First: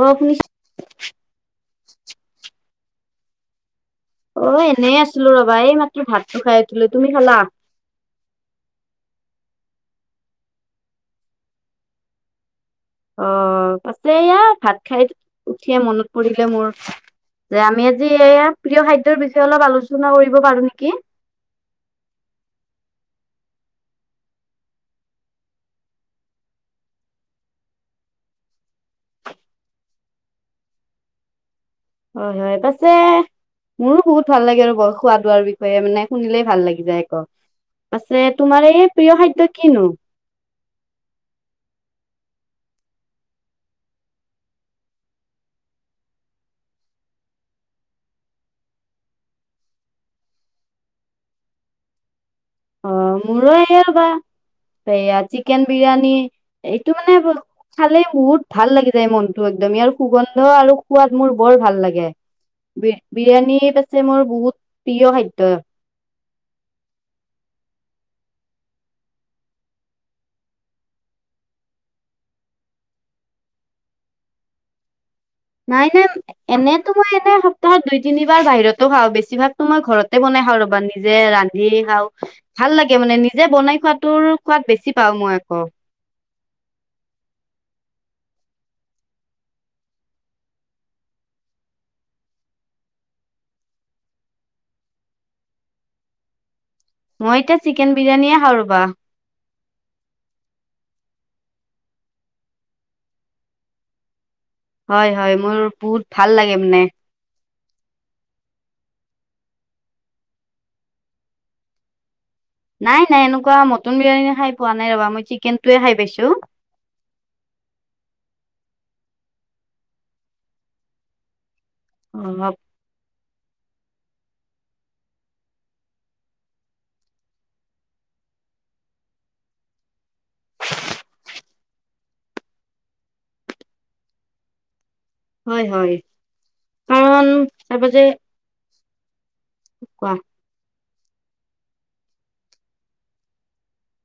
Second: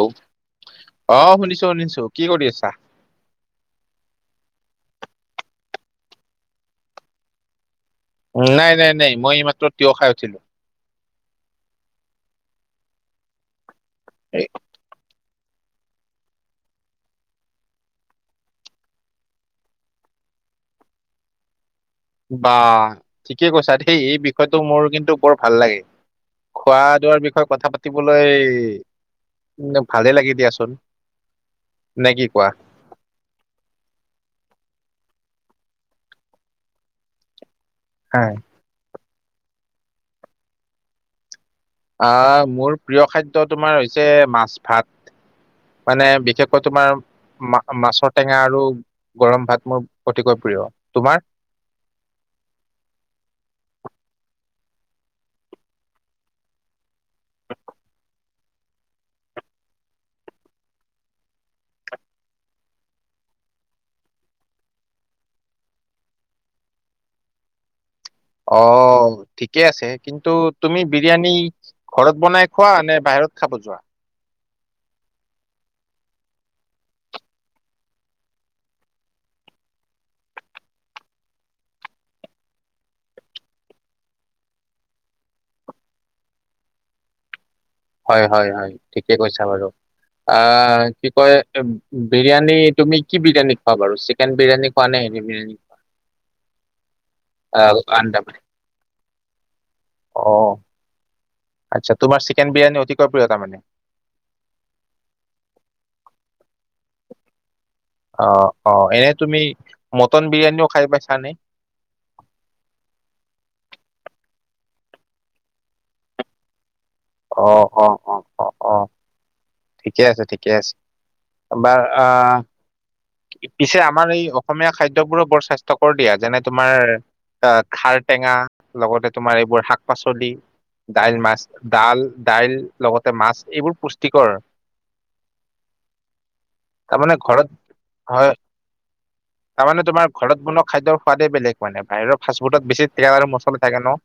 অ শুনিছ অ শুনিছো শুনিছো কি কৰি আছা অ এনেই আছিলো ৰবা এই মাত্ৰ ভাতটো খাই উঠিলো তুমি খালা নাই নাই নাই মই মাত্ৰ তিয়হ খাই উঠিলো। অ', পাছে এয়া এই ভাত খাই উঠিয়ে মনত পৰিলে মোৰ। যে আমি আজি এই প্ৰিয় খাদ্যৰ বিষয়ে আলোচনা কৰিব নেকি। বাঃ ঠিকেই কৈছা দেই, এই বিষয়টো মোৰ কিন্তু বৰ ভাল লাগে। খোৱা-লোৱাৰ বিষয়ে কথা পাতিবলৈ ভালেই লাগি দিয়াচোন। নে কি কোৱা? হয়-হয়। যে মোৰো বহুত ভাল লাগে আৰু খোৱা-লোৱাৰ বিষয়ে মানে শুনিলেই ভাল লাগি যায় আক'। পাছে হয় তোমাৰ এই প্ৰিয় খাদ্য কি নো? আঁহ', মোৰ প্ৰিয় খাদ্য তোমাৰ হৈছে মাছ-ভাত। মানে বিশেষকৈ তোমাৰ- মা-মাছৰ টেঙা আৰু গৰম ভাত মোৰ অতিকৈ প্ৰিয়, তোমাৰ? অ', মোৰো এইয়া হ'ল বা সেয়া চিকেন বিৰিয়ানী এইটো মানে ব- খালে বহুত ভাল লাগি যায় মনতো, একদম আৰু সুগন্ধ আৰু সোৱাদ মোৰ বৰ ভাল লাগে। বি-বিৰিয়ানী হৈছে মোৰ বহুত প্ৰিয় খাদ্য। অ', ঠিকে আছে, কিন্তু তুমি বিৰিয়ানী- ঘৰত বনাই খোৱা নে বাহিৰত খাব যোৱা? নাই-নাই- এনেতো মই এনেই সপ্তাহত দুই তিনিবাৰ বাহিৰতো খাওঁ, বেছিভাগ তো মই ঘৰতে বনাই খাওঁ ৰ'বা নিজে ৰান্ধি- খাওঁ, ভাল লাগে মানে নিজে বনাই খোৱাাতৰ খোৱাত বেছি পাওঁ মই আকৌ। হয়-হয়, ঠিকেই কৈছা বাৰু। আঁহ', কি কয় বিৰিয়ানী তুমি কি বিৰিয়ানী খোৱা বাৰু চিকেন বিৰিয়ানী খোৱা নে হেৰি বিৰিয়ানী? [unintelligible] [unintelligible] আঁহ', চিকেন আন্দা বিৰিয়ানীয়ে পাই, খাওঁ ৰ'বা। অ',। আচ্ছা' তোমাৰ চিকেন বিৰিয়ান অতিকৈ প্ৰিয় মানে। হয়-হয়, মোৰ বহুত ভাল লাগে মানে। অ', -অ',। এনেই তুমি মাটান বিৰিয়ানিও খাই পাইছ নে? নাই-নাই, এনেকুৱা মাটান বিৰিয়ানী খাই পোৱা নাই ৰ'বা মই চিকেনটোৱে খাই পাইছো। অ', -অ', -অহ', -অহ', -অহ', ঠিকে আছে, ঠিকে আছে। এবাৰ- আঁ- অ' পিছে আমাৰ এই অসমীয়া খাদ্যবোৰো বৰ স্বাস্থ্যকৰ দিয়া, যেনে- তোমাৰ- আঁ' খাৰ টেঙা লগতে তোমাৰ এইবোৰ শাক-পাচলি। দাইল-মাছ, ডাল, দাইল লগতে মাছ এইবোৰ পুষ্টিকৰ। হয়-হয়, তাৰমানে কাৰণ ঘৰত তাৰপাছত হয় তাৰমানে তোমাৰ কোৱা ঘৰত বনোৱা খাদ্যৰ সোৱাদেই বেলেগ মানে বাহিৰৰ ফাষ্টফুডত বেছি তেল আৰু মছলা থাকে ন'।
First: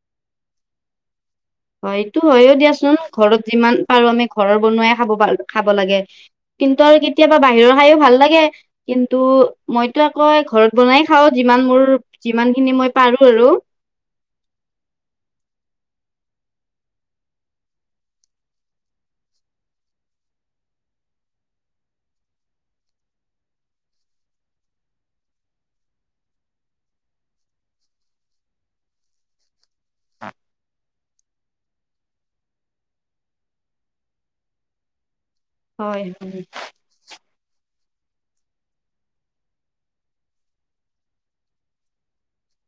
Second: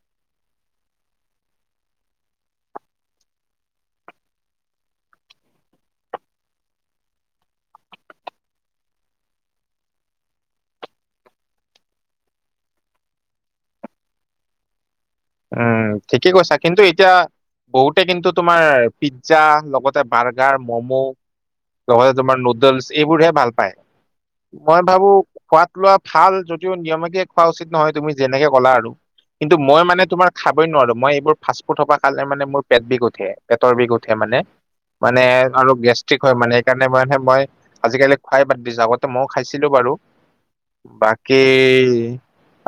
হয়, এইটো হয়ও দিয়াচোন, ঘৰত যিমান পাৰো আমি ঘৰৰ বনোৱাই খাব পাৰো খাব লাগে। কিন্তু আৰু কেতিয়াবা বাহিৰৰ খাইয়ো ভাল লাগে। কিন্তু মইতো আকৌ ঘৰত বনাই খাওঁ যিমান মোৰ যিমান খিনি মই পাৰো আৰু। উমঁ, ঠিকেই কৈছা, কিন্তু এতিয়া- বহুতে কিন্তু তোমাৰ পিকজ্জা লগতে বাৰ্গাৰ, ম'ম- লগতে তোমাৰ নুডেলছ এইবোৰহে ভাল পায়। মই ভাবো খোৱাত-লোৱা ভাল যদিও নিয়মিকে খোৱা উচিত নহয় তুমি যেনেকে ক'লা আৰু। কিন্ত মই মানে তোমাৰ খাবই নোৱাৰো, মই এইবোৰ- ফাষ্টফুট পৰা খালে মানে মোৰ পেট বিষ উঠে, পেটৰ বিষ উঠে মানে- আৰু গেষ্ট্ৰিক হয় মানে সেইকাৰণে মানে মই আজিকালি খোৱাই বাদ দিছো আগতে মইও খাইছিলো বাৰু। বাকী'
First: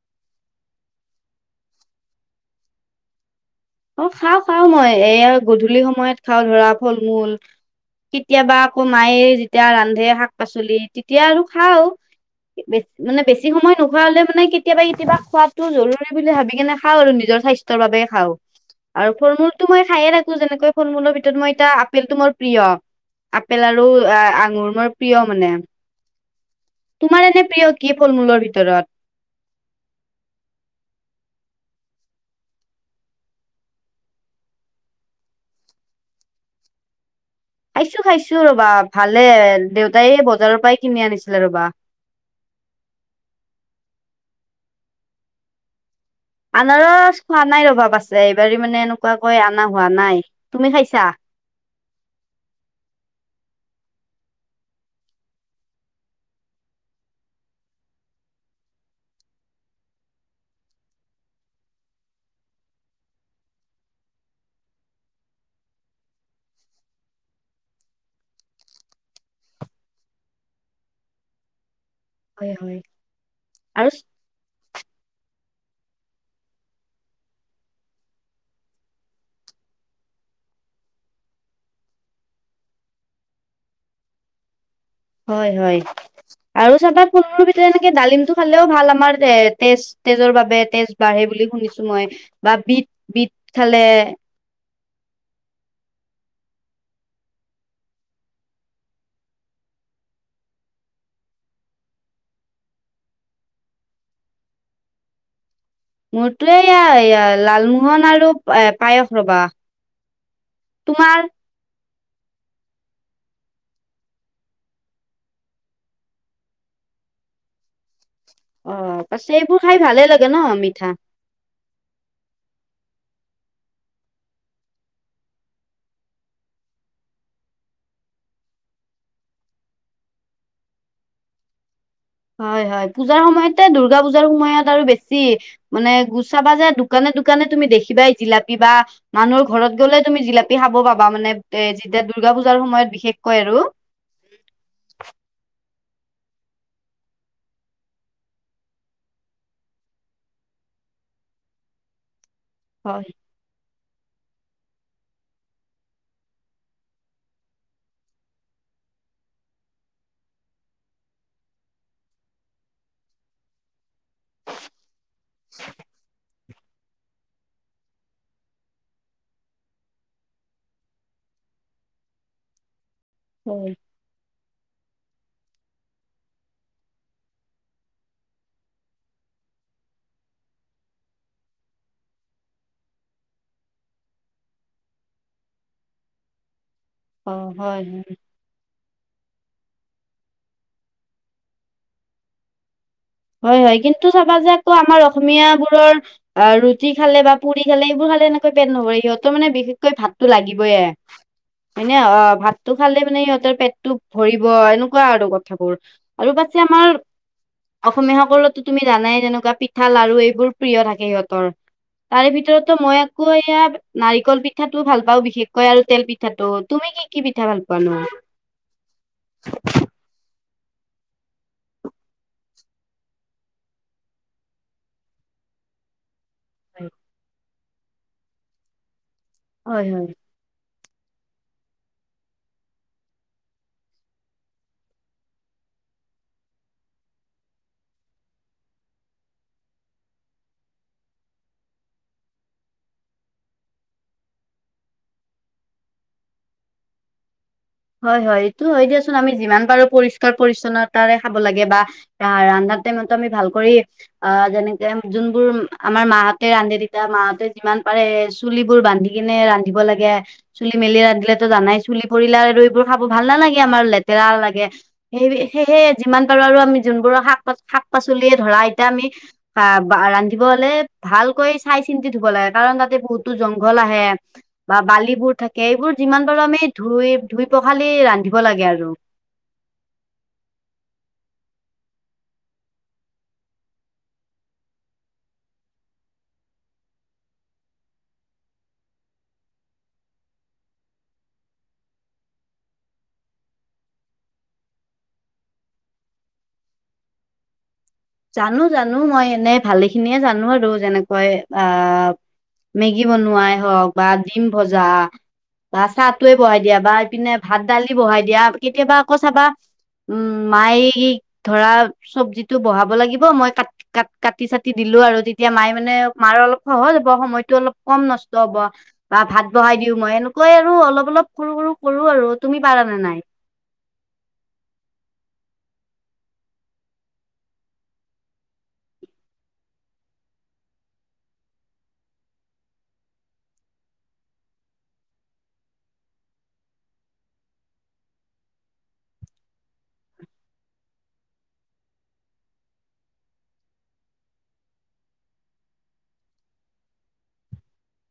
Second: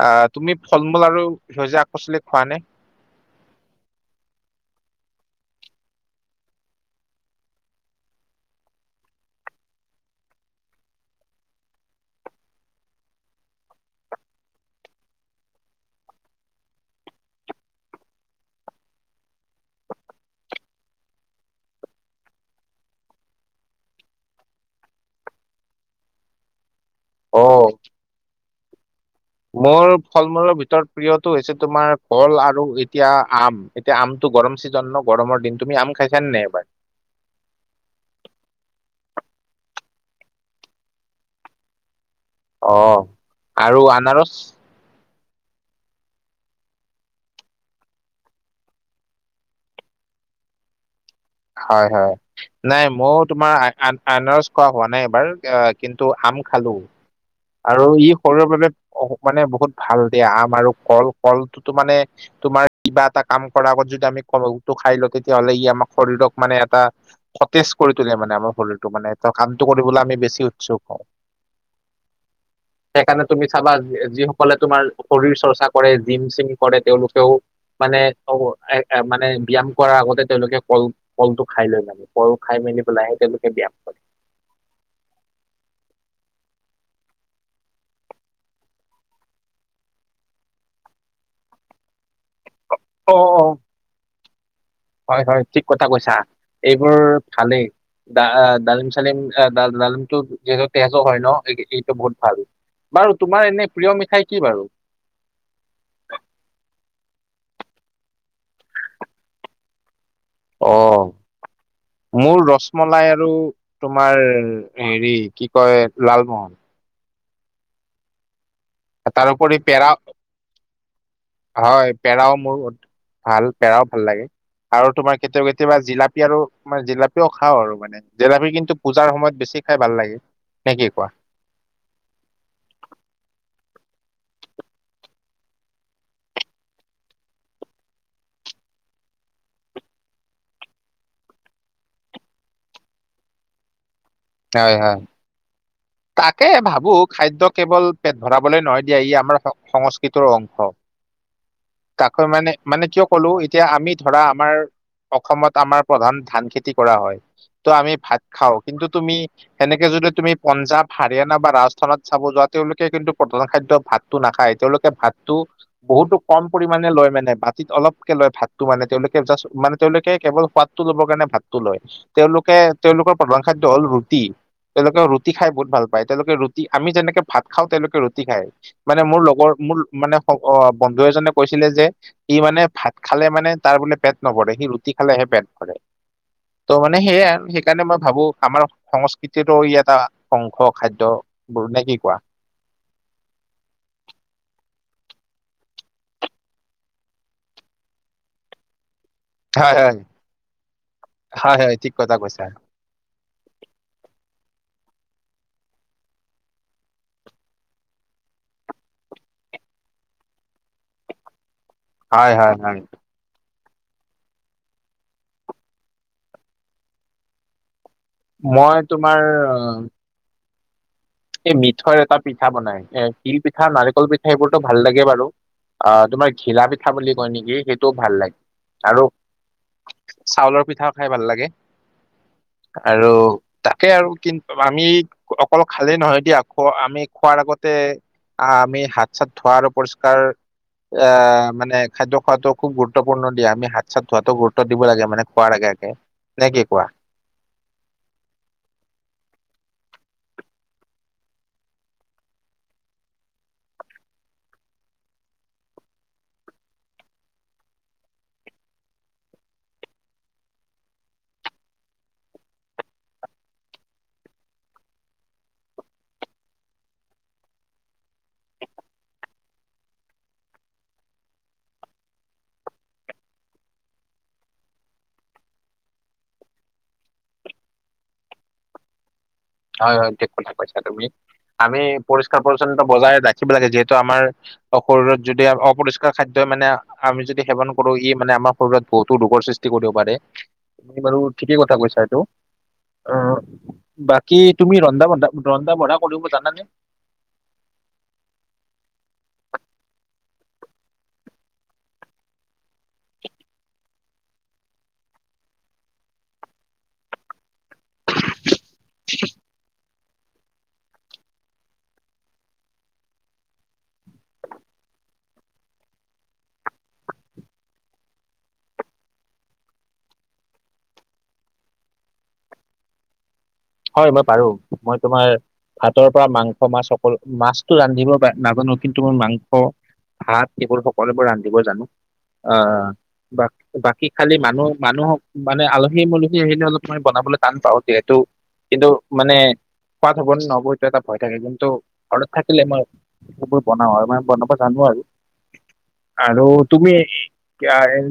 আঁহ' তুমি ফল-মূল আৰু সেউজীয়া শাক-পাচলি খোৱা নে? অ, খাওঁ, খাওঁ মই। এয়া গধূলি সময়ত খাওঁ ধৰা ফল-মূল। কেতিয়াবা আকৌ মায়ে যেতিয়া ৰান্ধে শাক-পাচলি তেতিয়া আৰু খাওঁ। ে মানে বেছি নোখা হলে মানে কেতিয়াবা কেতিয়াবা খোৱাাতটো জৰুৰী বুলি ভাবি কেনে খাওঁ নিজৰ স্বাস্থ্য। [inaudible] মানে বেছি নোখা হলে মানে কেতিয়াবা, কেতিয়াবা খোৱাাতটো জৰুৰী বুলি ভাবি কেনে খাওঁ আৰু। নিজৰ স্বাস্থ্য ৰ বাবে খাওঁ। আৰু ফল-মূলতটো মই খায়ে থাকো, যেনেকৈ ফুল-মূলৰ ভিতৰত মই এতিয়া আপেলটো মোৰ প্ৰিয়। আপেল আৰু আঙুৰ মোৰ প্ৰিয় মানে। তোমাৰ অ এনেই প্ৰিয় কি ফল-মূলৰ ভিতৰত? মোৰ ফল মূলৰ ভিতৰত প্ৰিয়টো হৈছে তোমাৰ ভ'ল আৰু এতিয়া আম। এতিয়া আমটো গৰম ছিজন ন' গৰমৰ দিন তুমি আম খাইছানে নাই এইবাৰ? খাইছো, খাইছো, ৰবা ভালে দেউতাই বজাৰৰ পৰাই কিনি আনিছিলে ৰবা। অ, আৰু আনাৰস? আনাৰস খোৱা নাই ৰবা আছে, এইবাৰি মানে এনেকোৱা কৈ আনাৰস আনা হোৱা নাই, তুমি খাইছা? হয়, হয়। নাই ময়ো তোমাৰ আনাৰস খোৱা হোৱা নাই, এইবাৰ কিন্তু আম খালো। আৰু ই শৰীৰৰ বাবে মানে বহুত ভাল দিয়া। আম আৰু কল-কলটোতো মানে, তোমাৰ কিবা এটা কাম কৰাৰ আগত যদি আমি কলটো খাই লওঁ, তেতিয়া হ'লে ই আমাৰ শৰীৰক মানে এটা সতেজ কৰি তোলে মানে আমাৰ শৰীৰটো মানে কামটো কৰিবলৈ আমি বেছি উৎসুক হওঁ। হয়, হয়। সেইকাৰণে তুমি চাবা, আৰু যিসকলে তোমাৰ শৰীৰ চৰ্চা কৰে, জিম-চিম কৰে। তেওঁলোকেও মানে অ, মানে ব্যয়াম কৰাৰ আগতে তেওঁলোকে কল কলটো খাই লয় মানে। কল খাই মেলি পেলাইহে তেওঁলোকে ব্যায়াম কৰে। হয়, হয়, আৰু চাবা ফল-মূলৰ ভিতৰত এনেকে ডালিমটো খালেও ভাল। আমাৰ তেজ তেজৰ বাবে তেজ বাঢ়ে বুলি শুনিছো মই বা বিত, অ অ বিত খালে। হয়, হয় ঠিক কথা কৈছা, এইবোৰ ভালেই। ডা-ডালিম-চালিম ডালিমটো যিহেতু তেজো হয় ন' এইটো বহুত ভাল। বাৰু তোমাৰ এনেই প্ৰিয় মিঠাই কি বাৰু? মোৰতো এয়া লালমোহন আৰু পায়স ৰ'বা। অ', তোমাৰ মোৰ ৰছমলাই আৰু তোমাৰ হেৰি কি কয়? লালমোহন। অ, পাছে তাৰোপৰি এইবোৰ খাই পেৰা ভালেই লাগে ন' মিঠা। হয়। পেৰাও মোৰ ভাল পেৰাও ভাল লাগে। আৰু তোমাৰ কেতিয়াবা, কেতিয়াবা জিলাপি আৰু জিলাপিও খাও আৰু মানে। জেলেপী কিন্তু পুজাৰ সময়ত বেছি খাই ভাল লাগে। নে কি কোৱা? হয়, হয়। পূজাৰ সময়তে দুৰ্গা পূজাৰ সময়ত আৰু বেছি। মানে গুচাবা যে দোকানে, দোকানে তুমি দেখিবা জিলাপি বা মানুহৰ ঘৰত গ'লেই তুমি জিলাপি খাব পাবা মানে এ যেতিয়া দৰ্গা পূজাৰ সময়ত বিশেষকৈ আৰু। হয়, হয়। তাকে ভাবো খাদ্য কেৱল পেট ভৰাবলৈ নহয় দিয়া, ই আমাৰ সংস্কৃতৰ অংশ। [inaudible] তাকৈ মানে, মানে কিয় হয় ক'লো? এতিয়া আমি ধৰা আমাৰ অসমত আমাৰ প্ৰধান ধান খেতি কৰা হয়। ত' আমি ভাত খাওঁ, কিন্তু তুমি সেনেকে যদি তুমি পঞ্জাৱ, হাৰিয়ানা বা ৰাজস্থানত চাব যোৱা তেওঁলোকে কিন্তু প্ৰধান খাদ্য ভাত। টো নাখায় তেওঁলোকে ভাতটো বহুতো কম পৰিমাণে লয় মানে বাতিত অলপকে লয় ভাতটো মানে তেওঁলোকে জাষ্ট মানে তেওঁলোকে কেৱল সোৱাদটো ল'ব কাৰণে ভাতটো লয়। তেওঁলোকে তেওঁলোকৰ প্ৰধান খাদ্য হয় হ'ল ৰুটি, তেওঁলোকে ৰু টি খাই বহুত ভাল পায়, তেওঁলোকে ৰুটি আমি যেনেকে ভাত খাওঁ তেওঁলোকে ৰুটি খায়। মানে মোৰ লগৰ মোৰ মানে বন্ধু এজনে কৈছিলে যে সি মানে ভাত খালে মানে তাৰ বোলে পেট নভৰে, সি ৰুটি খালেহে পেট ভৰে। [inaudible] ত' মানে অ সেয়াই, হয় সেইকাৰণে মই হয় ভাবো আমাৰ সংস্কৃতিতো ই এটা শংখ খাদ্যবোৰ নে কি কোৱা। হয়, হয় কিন্তু চাবা যে আকৌ আমাৰ অসমীয়া বোৰৰ অ' ৰুটি খালে বা পুৰি খালে এইবোৰ খালে পেট নভৰে। সিহঁত ত মানে হয় বিশেষকৈ হয় ভাতটো লাগিবইে হয় ন, ঠিক কথা অ' কৈছা ভাত টো খালে মানে সিহঁতৰ পেটটো ভৰিব এনেকুৱা আৰু কথাবোৰ। আৰু পাছে আমাৰ অসমীয়া সকলো তুমি জানাই যেনেকুৱা পিঠা লাৰু এইবোৰ প্ৰিয় থাকে সিহঁতৰ। তাৰে হয় হয় ভিতৰততো হয় মই আকৌ এইয়া নাৰিকল পিঠাটো ভাল পাওঁ বিশেষকৈ আৰু তেল পিঠাটো। তুমি কি কি পিঠা ভাল পোৱা নো? মই তোমাৰ এই মিঠৈৰ এটা পিঠা বনাই, এ তিল পিঠা নাৰিকল পিঠা এইবোৰতো ভাল লাগে বাৰু, অ' তোমাৰ ঘিলা পিঠা বুলি কয় নেকি সেইটোও ভাল লাগে। আৰু হয়, হয়। চাউলৰ পিঠাও খাই ভাল লাগে। আৰু তাকে আৰু কিন্তু আমি অকল ভালেই নহয় দিয়া, খোৱা আমি খোৱাৰ আগতে আমি হাত চাত ধোৱা আৰু পৰিষ্কাৰ আহ মানে খাদ্য খোৱাটো খুব গুৰুত্বপূৰ্ণ দিয়া, আমি হাত চাত ধোৱাতো গুৰুত্ব দিব লাগে। মানে খোৱাৰ আগে আগে নে কি কোৱা? হয়, হয়। এইটো হয় দিয়াচোন আমি যিমান পাৰো পৰিষ্কাৰ পৰিচ্ছন্নতাৰে খাব লাগে। বা আহ ৰান্ধা টাইমতো আমি ভাল কৰি অ' যেনেকে যোনবোৰ আমাৰ মাহঁতে ৰান্ধে, তেতিয়া মাহঁতে যিমান পাৰে চুলিবোৰ বান্ধি ৰান্ধিব লাগে, চুলি মেলি ৰান্ধিলেতো জানাই পৰিল আৰু এইবোৰ খাব ভাল নালাগে, আমাৰ লেতেৰাও লাগে। সেই সেয়েহে যিমান পাৰো আৰু আমি যোনবোৰ শাকা শাক পাচলিয়ে ধৰা এতিয়া আমি আহ বা ৰান্ধিব হ'লে ভালকৈ চাই চিন্তি ধুব লাগে, কাৰণ তাতে বহুতো জংঘল আহে বা বালিবোৰ থাকে। এইবোৰ যিমান পাৰো আমি ধুই ধুই পখালি ৰান্ধিব লাগে আৰু। হয়, হয় ঠিক কথা কৈছা তুমি, আমি পৰিষ্কাৰ পৰিচ্ছন্নতা বজাই ৰাখিব লাগে। যিহেতু আমাৰ ত' শৰীৰত যদি অপৰিষ্কাৰ খাদ্যই মানে আমি যদি সেৱন কৰো ই মানে আমাৰ শৰীৰত বহুতো ৰোগৰ সৃষ্টি কৰিব পাৰে। তুমি বাৰু ঠিকেই কথা কৈছা এইটো। অ' বা কি তুমি ৰন্ধা বন্ধা ৰন্ধা বঢ়া জানা নে? জানো জানো মই এনেই ভালেখিনিয়ে জানো আৰু, যেনেকৈ আ মেগী বনোৱাই হওঁক বা ডিম ভজা বা চাহটোৱে বহাই দিয়া বা ইপিনে ভাত দালি বহাই দিয়া কেতিয়াবা আকৌ চাবা উম মাই ধৰা চব্জিটো বহাব লাগিব, মই কাট কাট কাটি চাটি দিলো আৰু, তেতিয়া মায়ে মানে মাৰ অলপ সহজ হ'ব সময়টো অলপ কম নষ্ট হ'ব। বা ভাত বহাই দিওঁ, মই এনেকুৱাই আৰু অলপ অলপ সৰু সৰু কৰো আৰু। তুমি পাৰা নে নাই? হয়। মই পাৰো, মই তোমাৰ ভাতৰ পৰা মাংস মাছ সকলো, মাছটো ৰান্ধিব নাজানো, কিন্তু মই মাংস ভাত এইবোৰ সকলোবোৰ ৰান্ধিব জানো। আহ বা বাকী খালি মানুহ মানুহক মানে আলহী-মালহী আহিলি অলপমান বনাবলৈ টান পাওঁ যিহেতু কিন্তু মানে সোৱাদ হ'ব নে নহ'ব এইটো এটা ভয় থাকে কিন্তু ঘৰত থাকিলে মই সেইবোৰ বনও আৰু মই বনাব জানো আৰু। আৰু তুমি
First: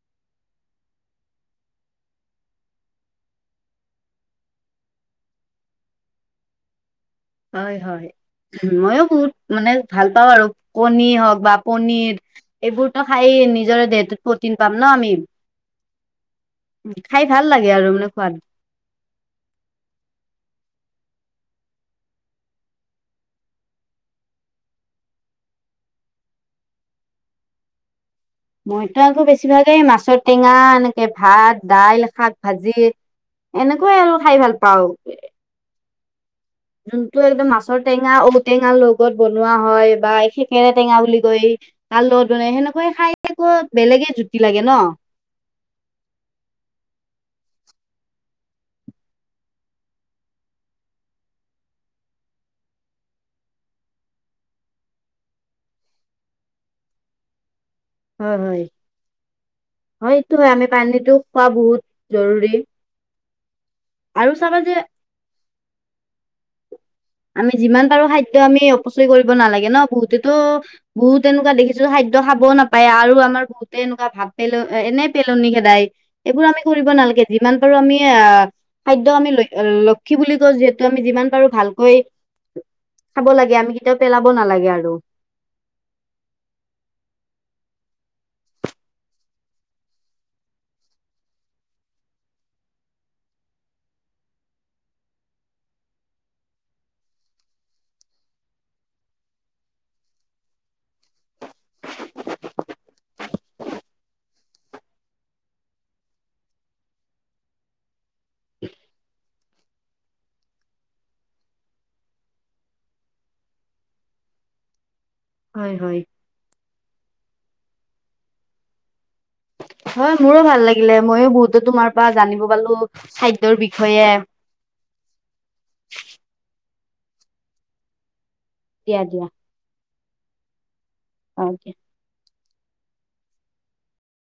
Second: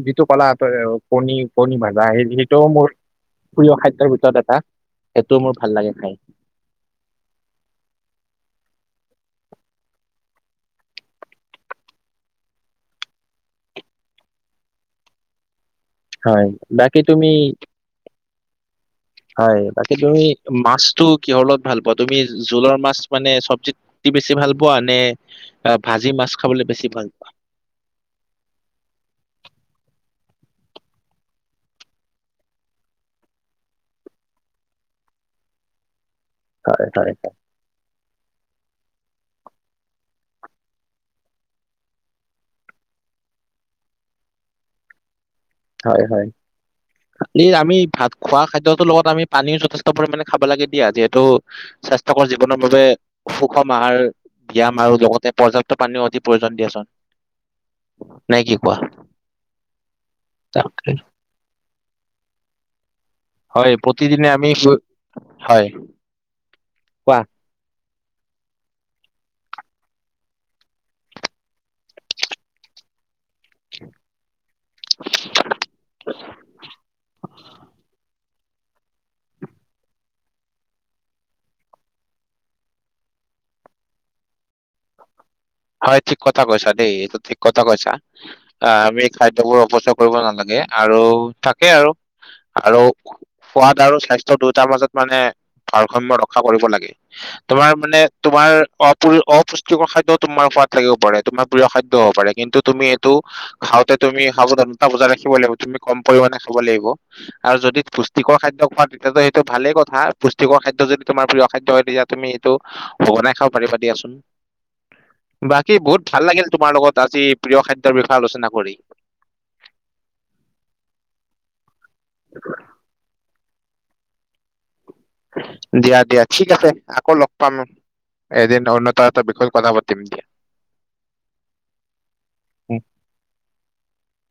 যিটো কলা তই কণী কণী ভাজা সেইটো মোৰ প্ৰিয় খাদ্যৰ ভিতৰত এটা। সেইটোও মোৰ ভাল লাগে খাই। হয় হয় ময়ো বহুত মানে ভাল পাওঁ আৰু কণী হওক বা পনীৰ এইবোৰতো খাই নিজৰ দেহটোত প্ৰ'টিন পাম ন আমি। হয় বাকী খাই তুমি ভাল লাগে আৰু মানে খোৱাদ হয় বাকী তুমি মাছটো কিহৰ লগত ভাল পোৱা? তুমি জোলৰ মাছ মানে চবজিত টি বেছি ভাল পোৱা নে, ভাজি মাছ খাবলে বেছি ভাল পোৱা? মইতো আকৌ বেছিভাগেই মাছৰ টেঙা এনেকে ভাত, দাইল, শাক, ভাজি এনেকুৱাই আৰু খাই ভাল পাওঁ। হয় হয় যোনটো একদম মাছৰ টেঙা, ঔটেঙাৰ লগত বনোৱা হয় বা সেকেৰে টেঙা বুলি কৈ তাৰ লগত মনে সেনেকুৱাই খাই আকৌ বেলেগে জুতি লাগে ন? হয় হয়। আমি ভাত খোৱা খাদ্যটোৰ লগত আমি পানী যথেষ্ট পৰিমাণে খাব লাগে দিয়া যিহেতু স্বাস্থ্যকৰ জীৱনৰ বাবে সুষম আহাৰ ব্যায়াম আৰু লগতে প্ৰযুক্তি পানীও অতি প্ৰয়োজন দিয়াচোন, হয় নে কি হয় কোৱা? হয় এইটো হয় আমি তাকে। পানীটো খোৱা বহুত জৰুৰী। হয় প্ৰতিদিনে আৰু আমি, চাবা যে হয়, কোৱা। আমি যিমান পাৰো খাদ্য আমি অপচয় কৰিব নালাগে ন বহুতেটো বহুত এনেকুৱা দেখিছো খাদ্য খাবও নাপায় আৰু আমাৰ বহুতে এনেকুৱা ভাত পেলো, এনে পেলনি খেদাই এইবোৰ আমি কৰিব নালাগে। যিমান পাৰো আমি আহ, খাদ্য আমি ল-লক্ষী বুলি কওঁ যিহেতু আমি যিমান পাৰো ভাল কৈ, খাব লাগে আমি কেতিয়াও পেলাব নালাগে আৰু। হয় ঠিক কথা কৈছা দেই, এইটো ঠিক কথা কৈছা। অ আমি খাদ্য বোৰ অৱচয় কৰিব নালাগে আৰু থাকে আৰু আৰু সোৱাদ আৰু স্বাস্থ্য দুটাৰ মাজত মনে বাৰৰ্ষম্য ৰক্ষা কৰিব লাগে। তোমাৰ মানে তোমাৰ অপ-অপুষ্টিকৰ খাদ্যত তোমাৰ সোৱাদ লাগিব পাৰে, তোমাৰ প্ৰিয় খাদ্য হ'ব পাৰে কিন্তু তুমি এইটো খাওঁতে তুমি খাবদন্ত বজাই ৰাখিব লাগিব, তুমি কম পৰিমাণে খাব লাগিব। আৰু যদি পুষ্টিকৰ খাদ্য খোৱা তেতিয়াতো সেইটো ভালে কথা, পুষ্টিকৰ খাদ্য যদি তোমাৰ খাদ্য হয় তেতিয়া তুমি এইটো বনাই খাব পাৰিবা দিয়াচোন। হয় বাকী হয় বহুত ভাল লাগিল তোমাৰ লগত আজি প্ৰিয় খাদ্যৰ বিষয়ে আলোচনা কৰি। হয় মোৰো ভাল লাগিলে ময়ো বহুতো তোমাৰ পা জানিব পালো খাদ্যৰ বিষয়ে দিয়া দিয়া ঠিক আছে আকৌ লগ পাম, এদিন অন্যটো দিয়া এটা দিয়া বিষয় কথা পাতিম দিয়া। অ দিয়া।